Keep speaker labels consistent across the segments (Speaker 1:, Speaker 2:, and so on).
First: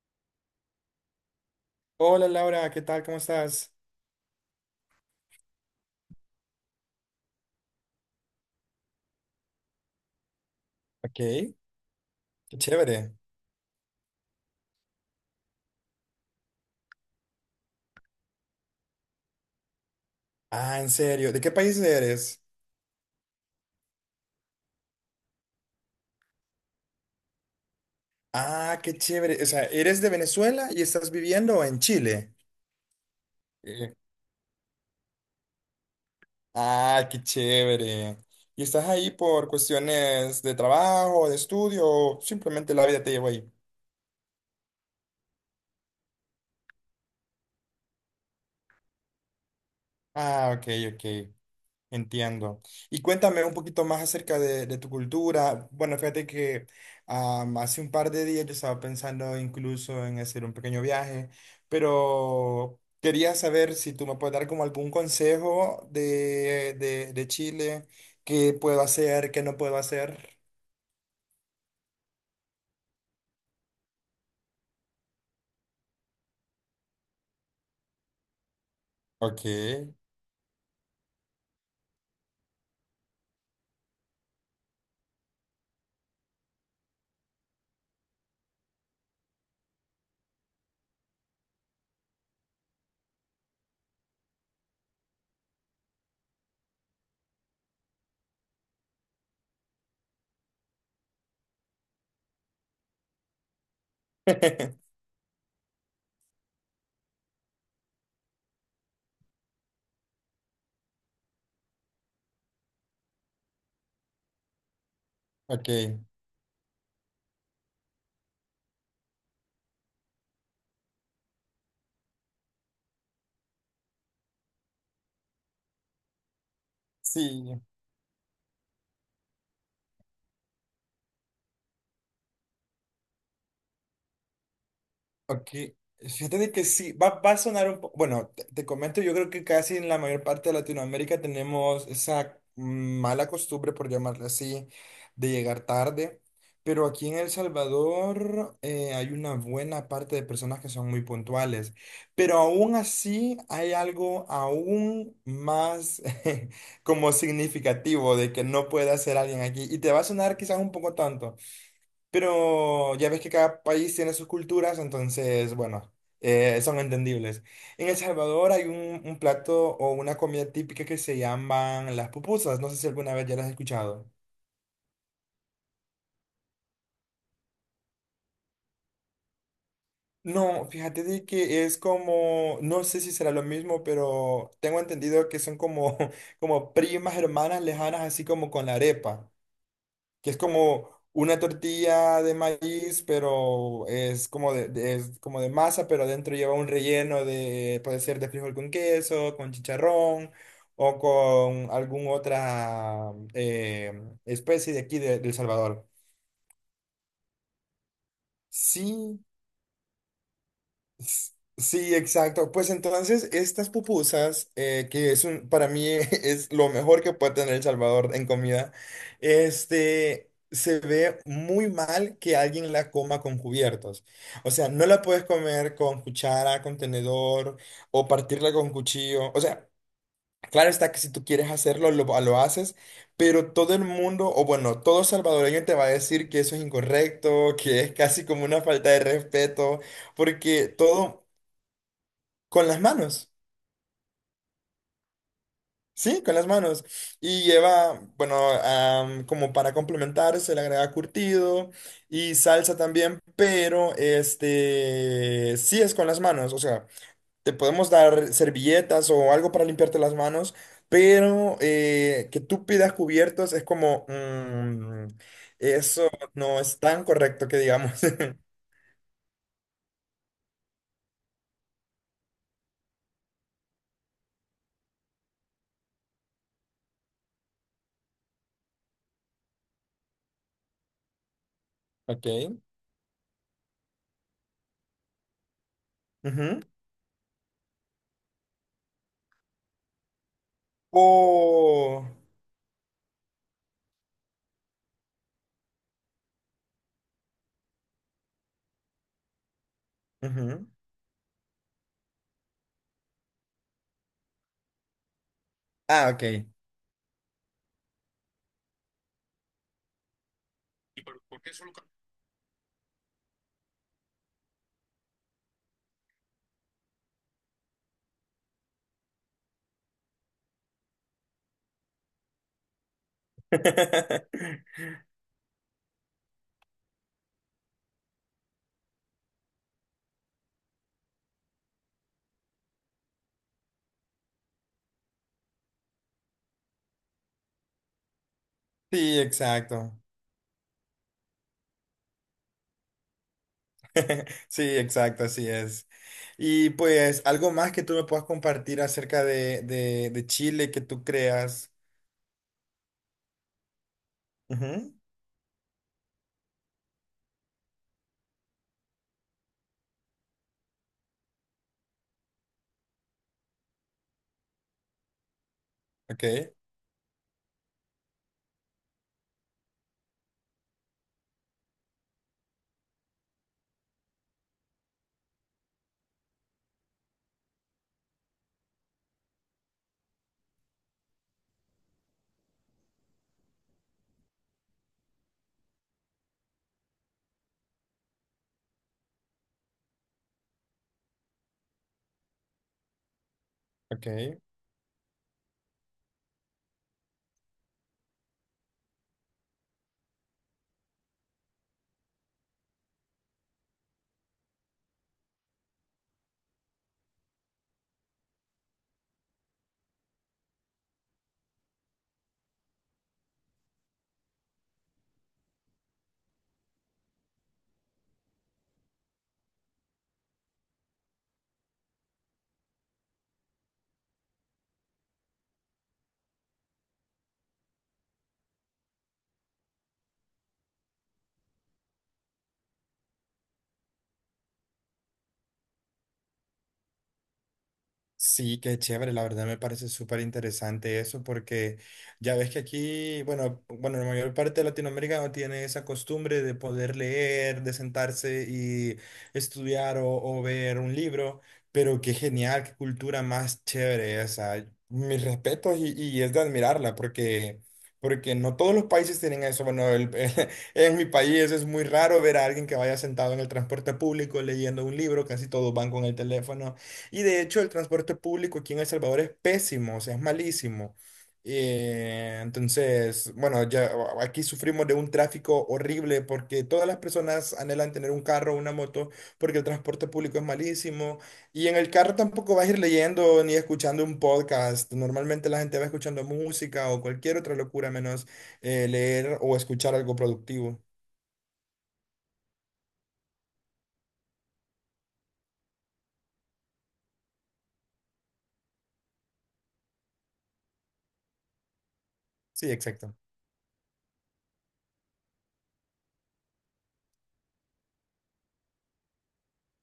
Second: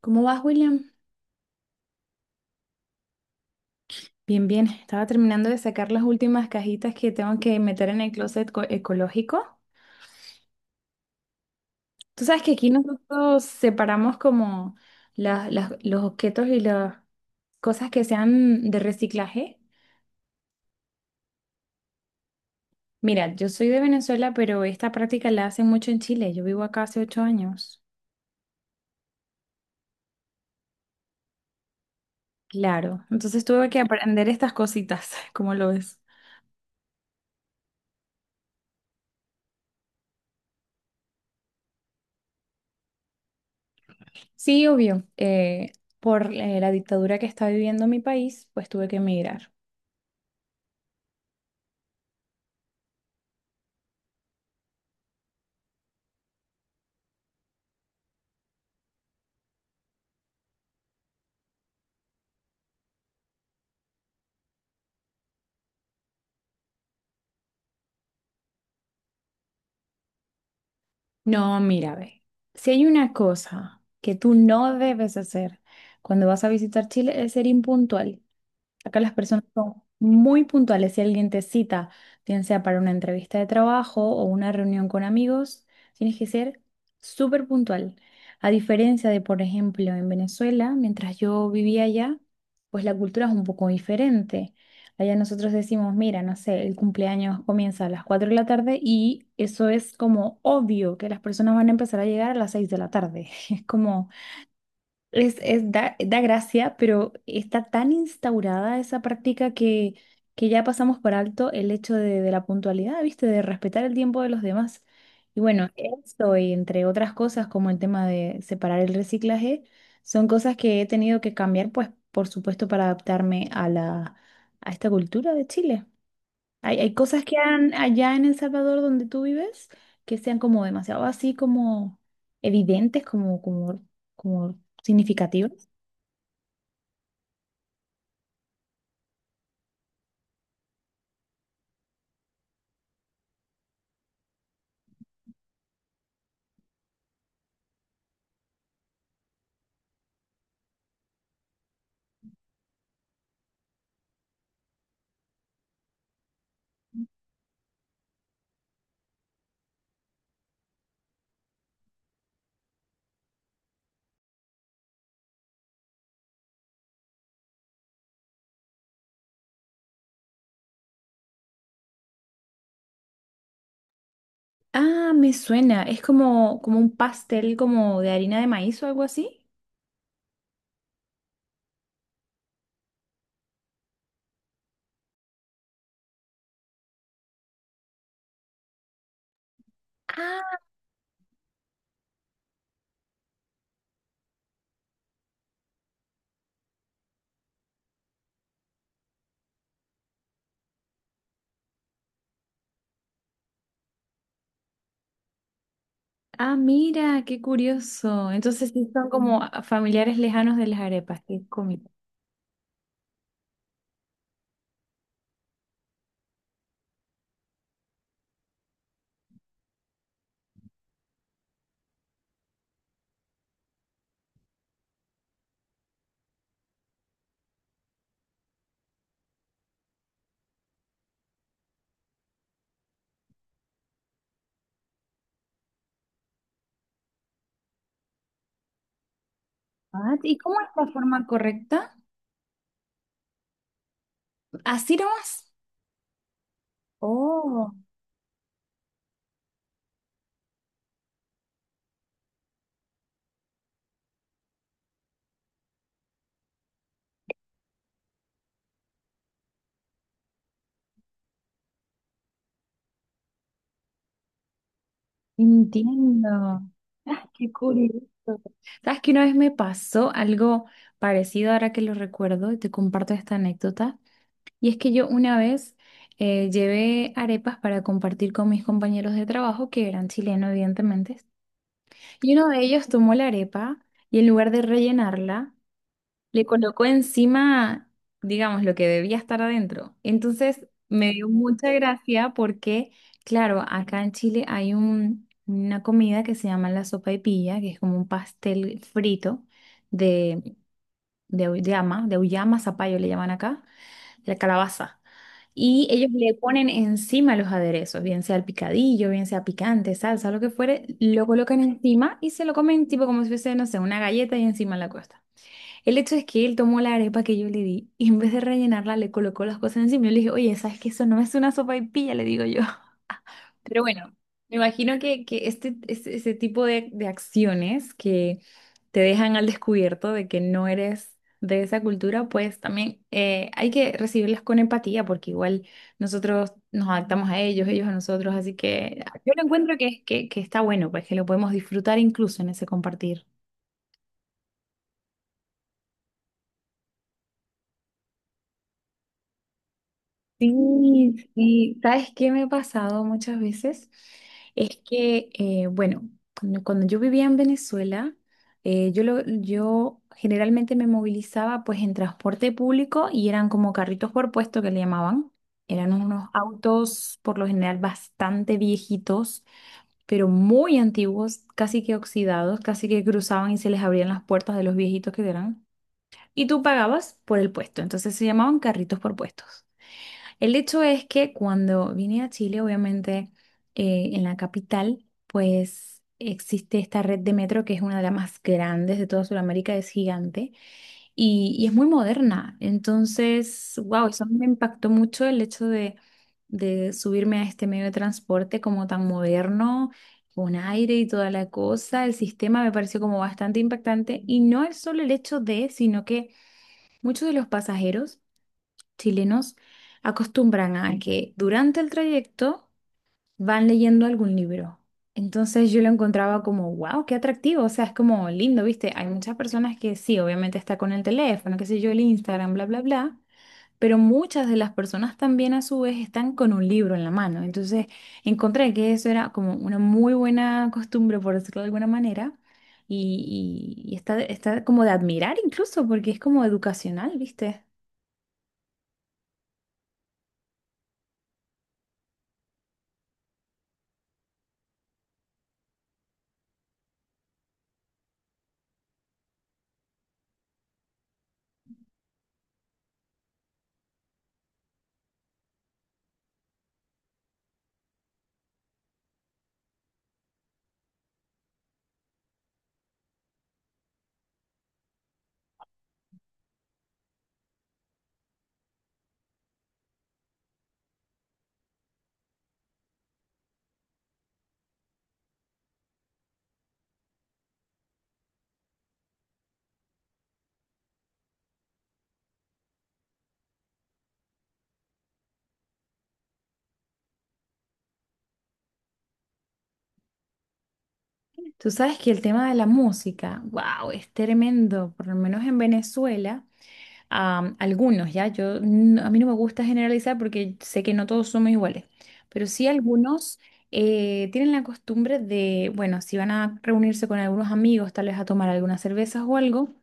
Speaker 1: ¿Cómo vas, William?
Speaker 2: Hola Laura, ¿qué tal? ¿Cómo estás?
Speaker 1: Bien, bien. Estaba terminando de sacar las últimas cajitas que tengo que meter en el ecológico.
Speaker 2: Ok, qué
Speaker 1: Tú sabes que aquí
Speaker 2: chévere.
Speaker 1: nosotros separamos como los objetos y las cosas que sean de reciclaje.
Speaker 2: Ah, en serio, ¿de qué país eres?
Speaker 1: Mira, yo soy de Venezuela, pero esta práctica la hacen mucho en Chile. Yo vivo acá hace 8 años.
Speaker 2: Ah, qué chévere. O sea, ¿eres de Venezuela y estás viviendo en Chile?
Speaker 1: Claro. Entonces tuve que
Speaker 2: Eh,
Speaker 1: aprender estas cositas, ¿cómo lo ves?
Speaker 2: Ah, qué chévere. ¿Y estás ahí por cuestiones de trabajo, de estudio o simplemente la vida te llevó ahí?
Speaker 1: Sí, obvio. Por la dictadura que está viviendo mi país, pues tuve que emigrar.
Speaker 2: Ah, ok, ok. Entiendo. Y cuéntame un poquito más acerca de tu cultura. Bueno, fíjate que hace un par de días yo estaba pensando incluso en hacer un pequeño viaje, pero quería saber si tú me puedes dar como algún consejo de Chile, qué puedo hacer, qué no puedo hacer.
Speaker 1: No, mira, ve. Si hay una cosa que tú no debes hacer cuando vas a visitar Chile es ser impuntual. Acá las
Speaker 2: Ok.
Speaker 1: personas son muy puntuales. Si alguien te cita, bien sea para una entrevista de trabajo o una reunión con amigos, tienes que ser súper puntual. A diferencia de, por ejemplo, en Venezuela, mientras yo vivía allá, pues la cultura es un poco diferente. Allá nosotros decimos, mira, no sé, el cumpleaños comienza a las 4 de la tarde y eso es como obvio que las personas van a empezar a llegar a las 6 de la tarde. Es como... Es da gracia, pero está tan instaurada esa práctica que ya pasamos por alto el hecho de la puntualidad, ¿viste? De respetar el tiempo de los demás. Y bueno,
Speaker 2: Ok.
Speaker 1: eso y entre otras cosas como el tema de separar el reciclaje, son cosas que he tenido que cambiar, pues por supuesto, para adaptarme a a esta cultura de Chile. Hay cosas que
Speaker 2: Sí.
Speaker 1: han allá en El Salvador donde tú vives que sean como demasiado así como evidentes, como
Speaker 2: Ok,
Speaker 1: significativas.
Speaker 2: fíjate de que sí, va a sonar un poco, bueno, te comento, yo creo que casi en la mayor parte de Latinoamérica tenemos esa mala costumbre, por llamarla así, de llegar tarde, pero aquí en El Salvador hay una buena parte de personas que son muy puntuales, pero aún así hay algo aún más como significativo de que no puede hacer alguien aquí, y te va a sonar quizás un poco tonto. Pero ya ves que cada país tiene sus culturas, entonces, bueno, son entendibles. En El Salvador hay un plato o una comida típica que se llaman las pupusas. No sé si alguna vez ya las has escuchado.
Speaker 1: Ah, me suena. Es como, como un pastel como de harina de maíz o algo así.
Speaker 2: No, fíjate de que es como, no sé si será lo mismo, pero tengo entendido que son como, como primas hermanas lejanas, así como con la arepa. Que es
Speaker 1: Ah,
Speaker 2: como una tortilla de maíz, pero es como es como de masa, pero adentro lleva un relleno de, puede ser de frijol con queso, con chicharrón o con alguna otra especie de aquí de El Salvador.
Speaker 1: ah, mira, qué curioso. Entonces sí son
Speaker 2: Sí,
Speaker 1: como familiares lejanos de las arepas,
Speaker 2: S-
Speaker 1: qué cómico.
Speaker 2: sí, exacto. Pues entonces estas pupusas, que es un, para mí es lo mejor que puede tener El Salvador en comida, este, se ve muy mal que alguien la coma con cubiertos. O sea, no la puedes comer con cuchara, con tenedor o partirla con cuchillo. O sea, claro está que si tú quieres hacerlo, lo haces, pero todo el mundo, o bueno, todo salvadoreño te va a decir que eso es incorrecto, que es casi como una falta de respeto,
Speaker 1: Ah, ¿y cómo es
Speaker 2: porque
Speaker 1: la forma
Speaker 2: todo...
Speaker 1: correcta?
Speaker 2: Con las manos,
Speaker 1: Así nomás.
Speaker 2: sí, con las manos. Y
Speaker 1: Oh.
Speaker 2: lleva, bueno, como para complementar, se le agrega curtido y salsa también, pero este, sí es con las manos. O sea, te podemos dar servilletas o algo para limpiarte las manos, pero que tú pidas cubiertos es como, mm, eso
Speaker 1: Entiendo.
Speaker 2: no es tan
Speaker 1: Ah,
Speaker 2: correcto
Speaker 1: qué
Speaker 2: que digamos.
Speaker 1: curioso. ¿Sabes que una vez me pasó algo parecido ahora que lo recuerdo y te comparto esta anécdota? Y es que yo una vez llevé arepas para compartir con mis compañeros de trabajo que eran chilenos, evidentemente.
Speaker 2: Ok.
Speaker 1: Y uno de ellos tomó la arepa y en lugar de rellenarla, le
Speaker 2: Ujú.
Speaker 1: colocó encima, digamos, lo que debía estar adentro. Entonces me dio mucha
Speaker 2: O...
Speaker 1: gracia porque, claro, acá en Chile hay una comida que se llama la sopaipilla, que es como un pastel frito de,
Speaker 2: ujú.
Speaker 1: de auyama, zapallo le llaman acá, la calabaza. Y
Speaker 2: Ah,
Speaker 1: ellos le
Speaker 2: ok.
Speaker 1: ponen encima los aderezos, bien sea el picadillo, bien sea picante, salsa, lo que fuere, lo colocan encima y se lo comen tipo como si fuese, no sé, una galleta y encima la costa. El hecho es que él tomó la arepa que yo le di y en vez de rellenarla le colocó las cosas encima. Yo le dije, oye, ¿sabes que eso no es una sopa y Le digo yo. Pero bueno, me imagino que este, ese tipo de acciones que te dejan al descubierto de que no eres de esa cultura, pues también hay que recibirlas con empatía, porque igual nosotros nos adaptamos a ellos, ellos a nosotros, así que
Speaker 2: Sí,
Speaker 1: yo lo encuentro
Speaker 2: exacto.
Speaker 1: que, que está bueno, pues que lo podemos disfrutar incluso en ese compartir.
Speaker 2: Sí, exacto, así es. Y pues algo más que tú me puedas compartir acerca de Chile que tú
Speaker 1: Sí,
Speaker 2: creas.
Speaker 1: sí. ¿Sabes qué me ha pasado muchas veces? Es
Speaker 2: Ujú,
Speaker 1: que, bueno, cuando yo vivía en Venezuela, yo, yo generalmente me movilizaba pues en transporte público y eran como carritos por puesto que le llamaban. Eran
Speaker 2: ok,
Speaker 1: unos autos por lo general bastante viejitos, pero muy antiguos, casi que oxidados, casi que cruzaban y se les abrían las puertas de los viejitos que eran. Y tú pagabas por el puesto, entonces se llamaban carritos por puestos. El hecho es que cuando vine a Chile, obviamente en la capital, pues existe esta red de metro que es una de las más grandes de toda Sudamérica, es gigante y es muy moderna. Entonces, wow, eso
Speaker 2: ok.
Speaker 1: me impactó mucho el hecho de subirme a este medio de transporte como tan moderno, con aire y toda la cosa. El sistema me pareció como bastante impactante y no es solo el hecho de, sino que muchos de los pasajeros chilenos acostumbran a que durante el trayecto van leyendo algún libro. Entonces yo lo encontraba como, wow, qué atractivo, o sea, es como lindo, ¿viste? Hay muchas personas que sí, obviamente está con el teléfono, qué sé yo, el Instagram, bla, bla, bla, pero muchas de las personas también a su vez están con un libro en la mano. Entonces encontré que eso era como una muy buena costumbre, por decirlo de alguna manera. Y, y está, está como de admirar incluso, porque es como educacional, ¿viste?
Speaker 2: Sí, qué chévere, la verdad me parece súper interesante eso porque ya ves que aquí, bueno, la mayor parte de Latinoamérica no tiene esa costumbre de poder leer, de sentarse y estudiar o ver un libro, pero qué genial, qué cultura más chévere esa. Mis respetos y es de admirarla porque, porque no todos los países tienen eso. Bueno, en mi país es muy raro ver a alguien que vaya sentado en el transporte público leyendo un libro, casi todos van con el teléfono. Y de hecho el transporte público aquí en El Salvador es pésimo, o sea, es malísimo. Entonces, bueno, ya aquí sufrimos de un tráfico horrible porque todas las personas anhelan tener un carro o una moto porque el transporte público es malísimo. Y en el carro tampoco vas a ir leyendo ni escuchando un podcast. Normalmente la gente va escuchando música o cualquier otra locura menos leer o escuchar algo productivo.
Speaker 1: Tú sabes que el tema de la música, wow, es tremendo, por lo menos en Venezuela, algunos, ¿ya? Yo, a mí no me gusta generalizar porque sé que no todos somos iguales, pero sí
Speaker 2: Sí, exacto.
Speaker 1: algunos tienen la costumbre de, bueno, si van a reunirse con algunos amigos, tal vez a tomar algunas cervezas o algo,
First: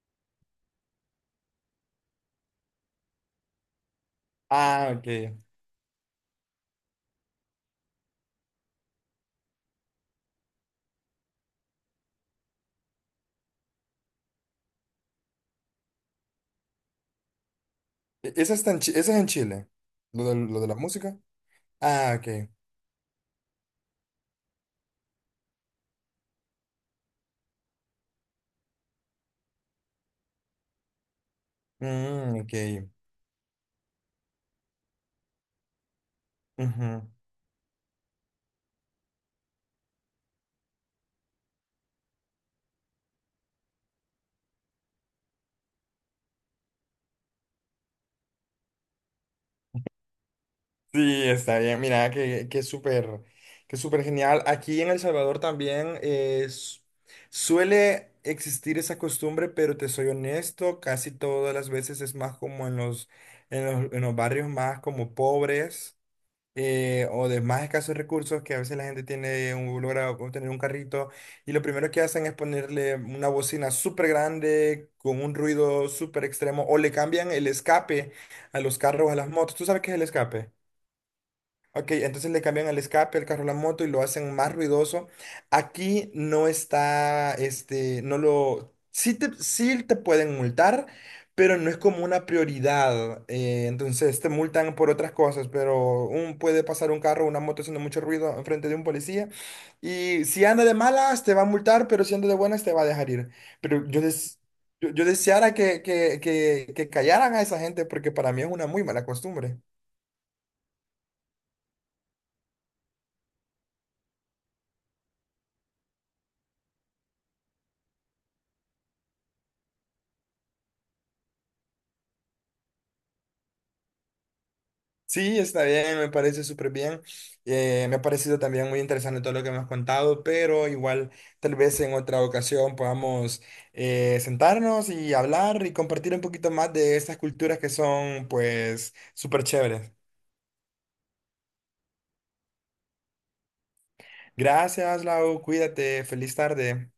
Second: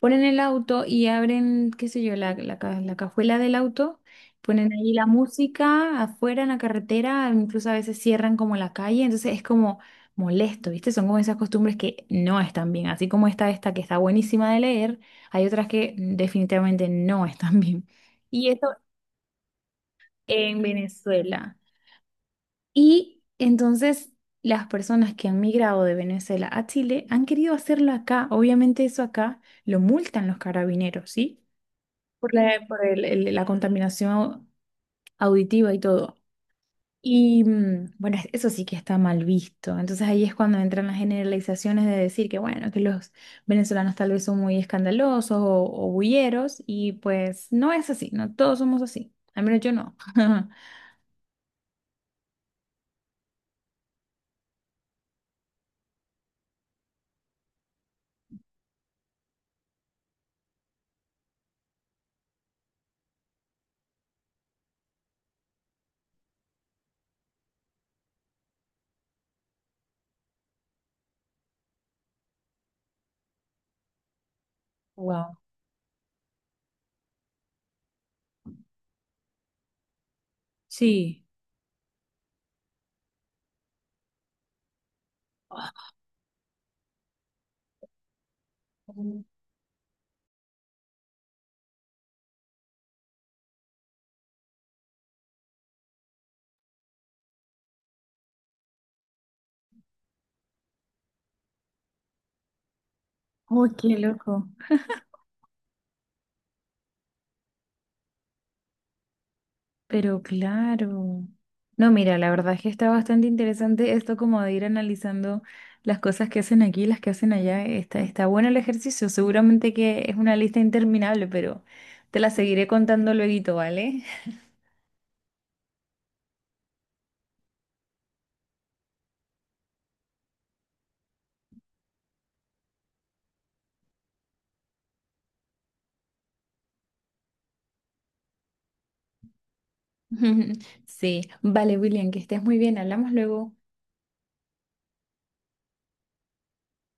Speaker 1: ponen el auto y abren, qué sé yo, la cajuela del auto, ponen ahí
Speaker 2: Ah,
Speaker 1: la
Speaker 2: ok.
Speaker 1: música afuera en la carretera, incluso a veces cierran como la calle, entonces es como molesto, ¿viste? Son como esas costumbres que no están bien, así como está esta que está buenísima de leer, hay otras que definitivamente no están bien. Y
Speaker 2: Esa
Speaker 1: esto
Speaker 2: está en esa es en Chile. Lo lo
Speaker 1: en
Speaker 2: de la música.
Speaker 1: Venezuela.
Speaker 2: Ah, ok.
Speaker 1: Y entonces... las personas que han migrado de Venezuela a Chile han querido hacerlo acá. Obviamente eso acá lo multan los carabineros, ¿sí? Por
Speaker 2: Mm,
Speaker 1: la,
Speaker 2: ok.
Speaker 1: por la contaminación auditiva y todo.
Speaker 2: Ujú.
Speaker 1: Y mm, bueno, eso sí que está mal visto. Entonces ahí es cuando entran las generalizaciones de decir que bueno, que los venezolanos tal vez son muy escandalosos o bulleros y pues no es así, no todos somos así. Al menos yo no.
Speaker 2: Sí, está bien. Mira, que súper genial. Aquí en El Salvador también es, suele existir esa costumbre, pero te soy honesto, casi todas las veces es más como en en los barrios más como pobres. O de más escasos recursos, que a veces la gente tiene un, logra obtener un carrito y lo primero que hacen es ponerle una bocina súper grande con un
Speaker 1: Wow.
Speaker 2: ruido súper extremo o le cambian el escape a los carros, a las motos. ¿Tú sabes qué es el escape?
Speaker 1: Sí.
Speaker 2: Ok, entonces le cambian el escape al carro, la moto y lo hacen más ruidoso. Aquí no está, este, no lo, sí te pueden multar, pero no es como una prioridad. Entonces te multan por otras cosas, pero un, puede pasar un carro, una moto haciendo mucho ruido enfrente de un policía y si anda de malas te va a multar, pero si anda de buenas te va a dejar ir.
Speaker 1: Uy,
Speaker 2: Pero
Speaker 1: qué
Speaker 2: yo,
Speaker 1: loco.
Speaker 2: yo, yo deseara que callaran a esa gente porque para mí es una muy mala costumbre.
Speaker 1: Pero claro. No, mira, la verdad es que está bastante interesante esto como de ir analizando las cosas que hacen aquí, las que hacen allá. Está, está bueno el ejercicio. Seguramente que es una lista interminable, pero te la seguiré contando luego, ¿vale?
Speaker 2: Sí, está bien, me parece súper bien. Me ha parecido también muy interesante todo lo que me has contado, pero igual tal vez en otra ocasión podamos sentarnos y hablar y compartir un poquito más de estas culturas que son pues súper chéveres.
Speaker 1: Sí, vale, William, que estés muy bien, hablamos luego.
Speaker 2: Gracias, Lau, cuídate, feliz tarde.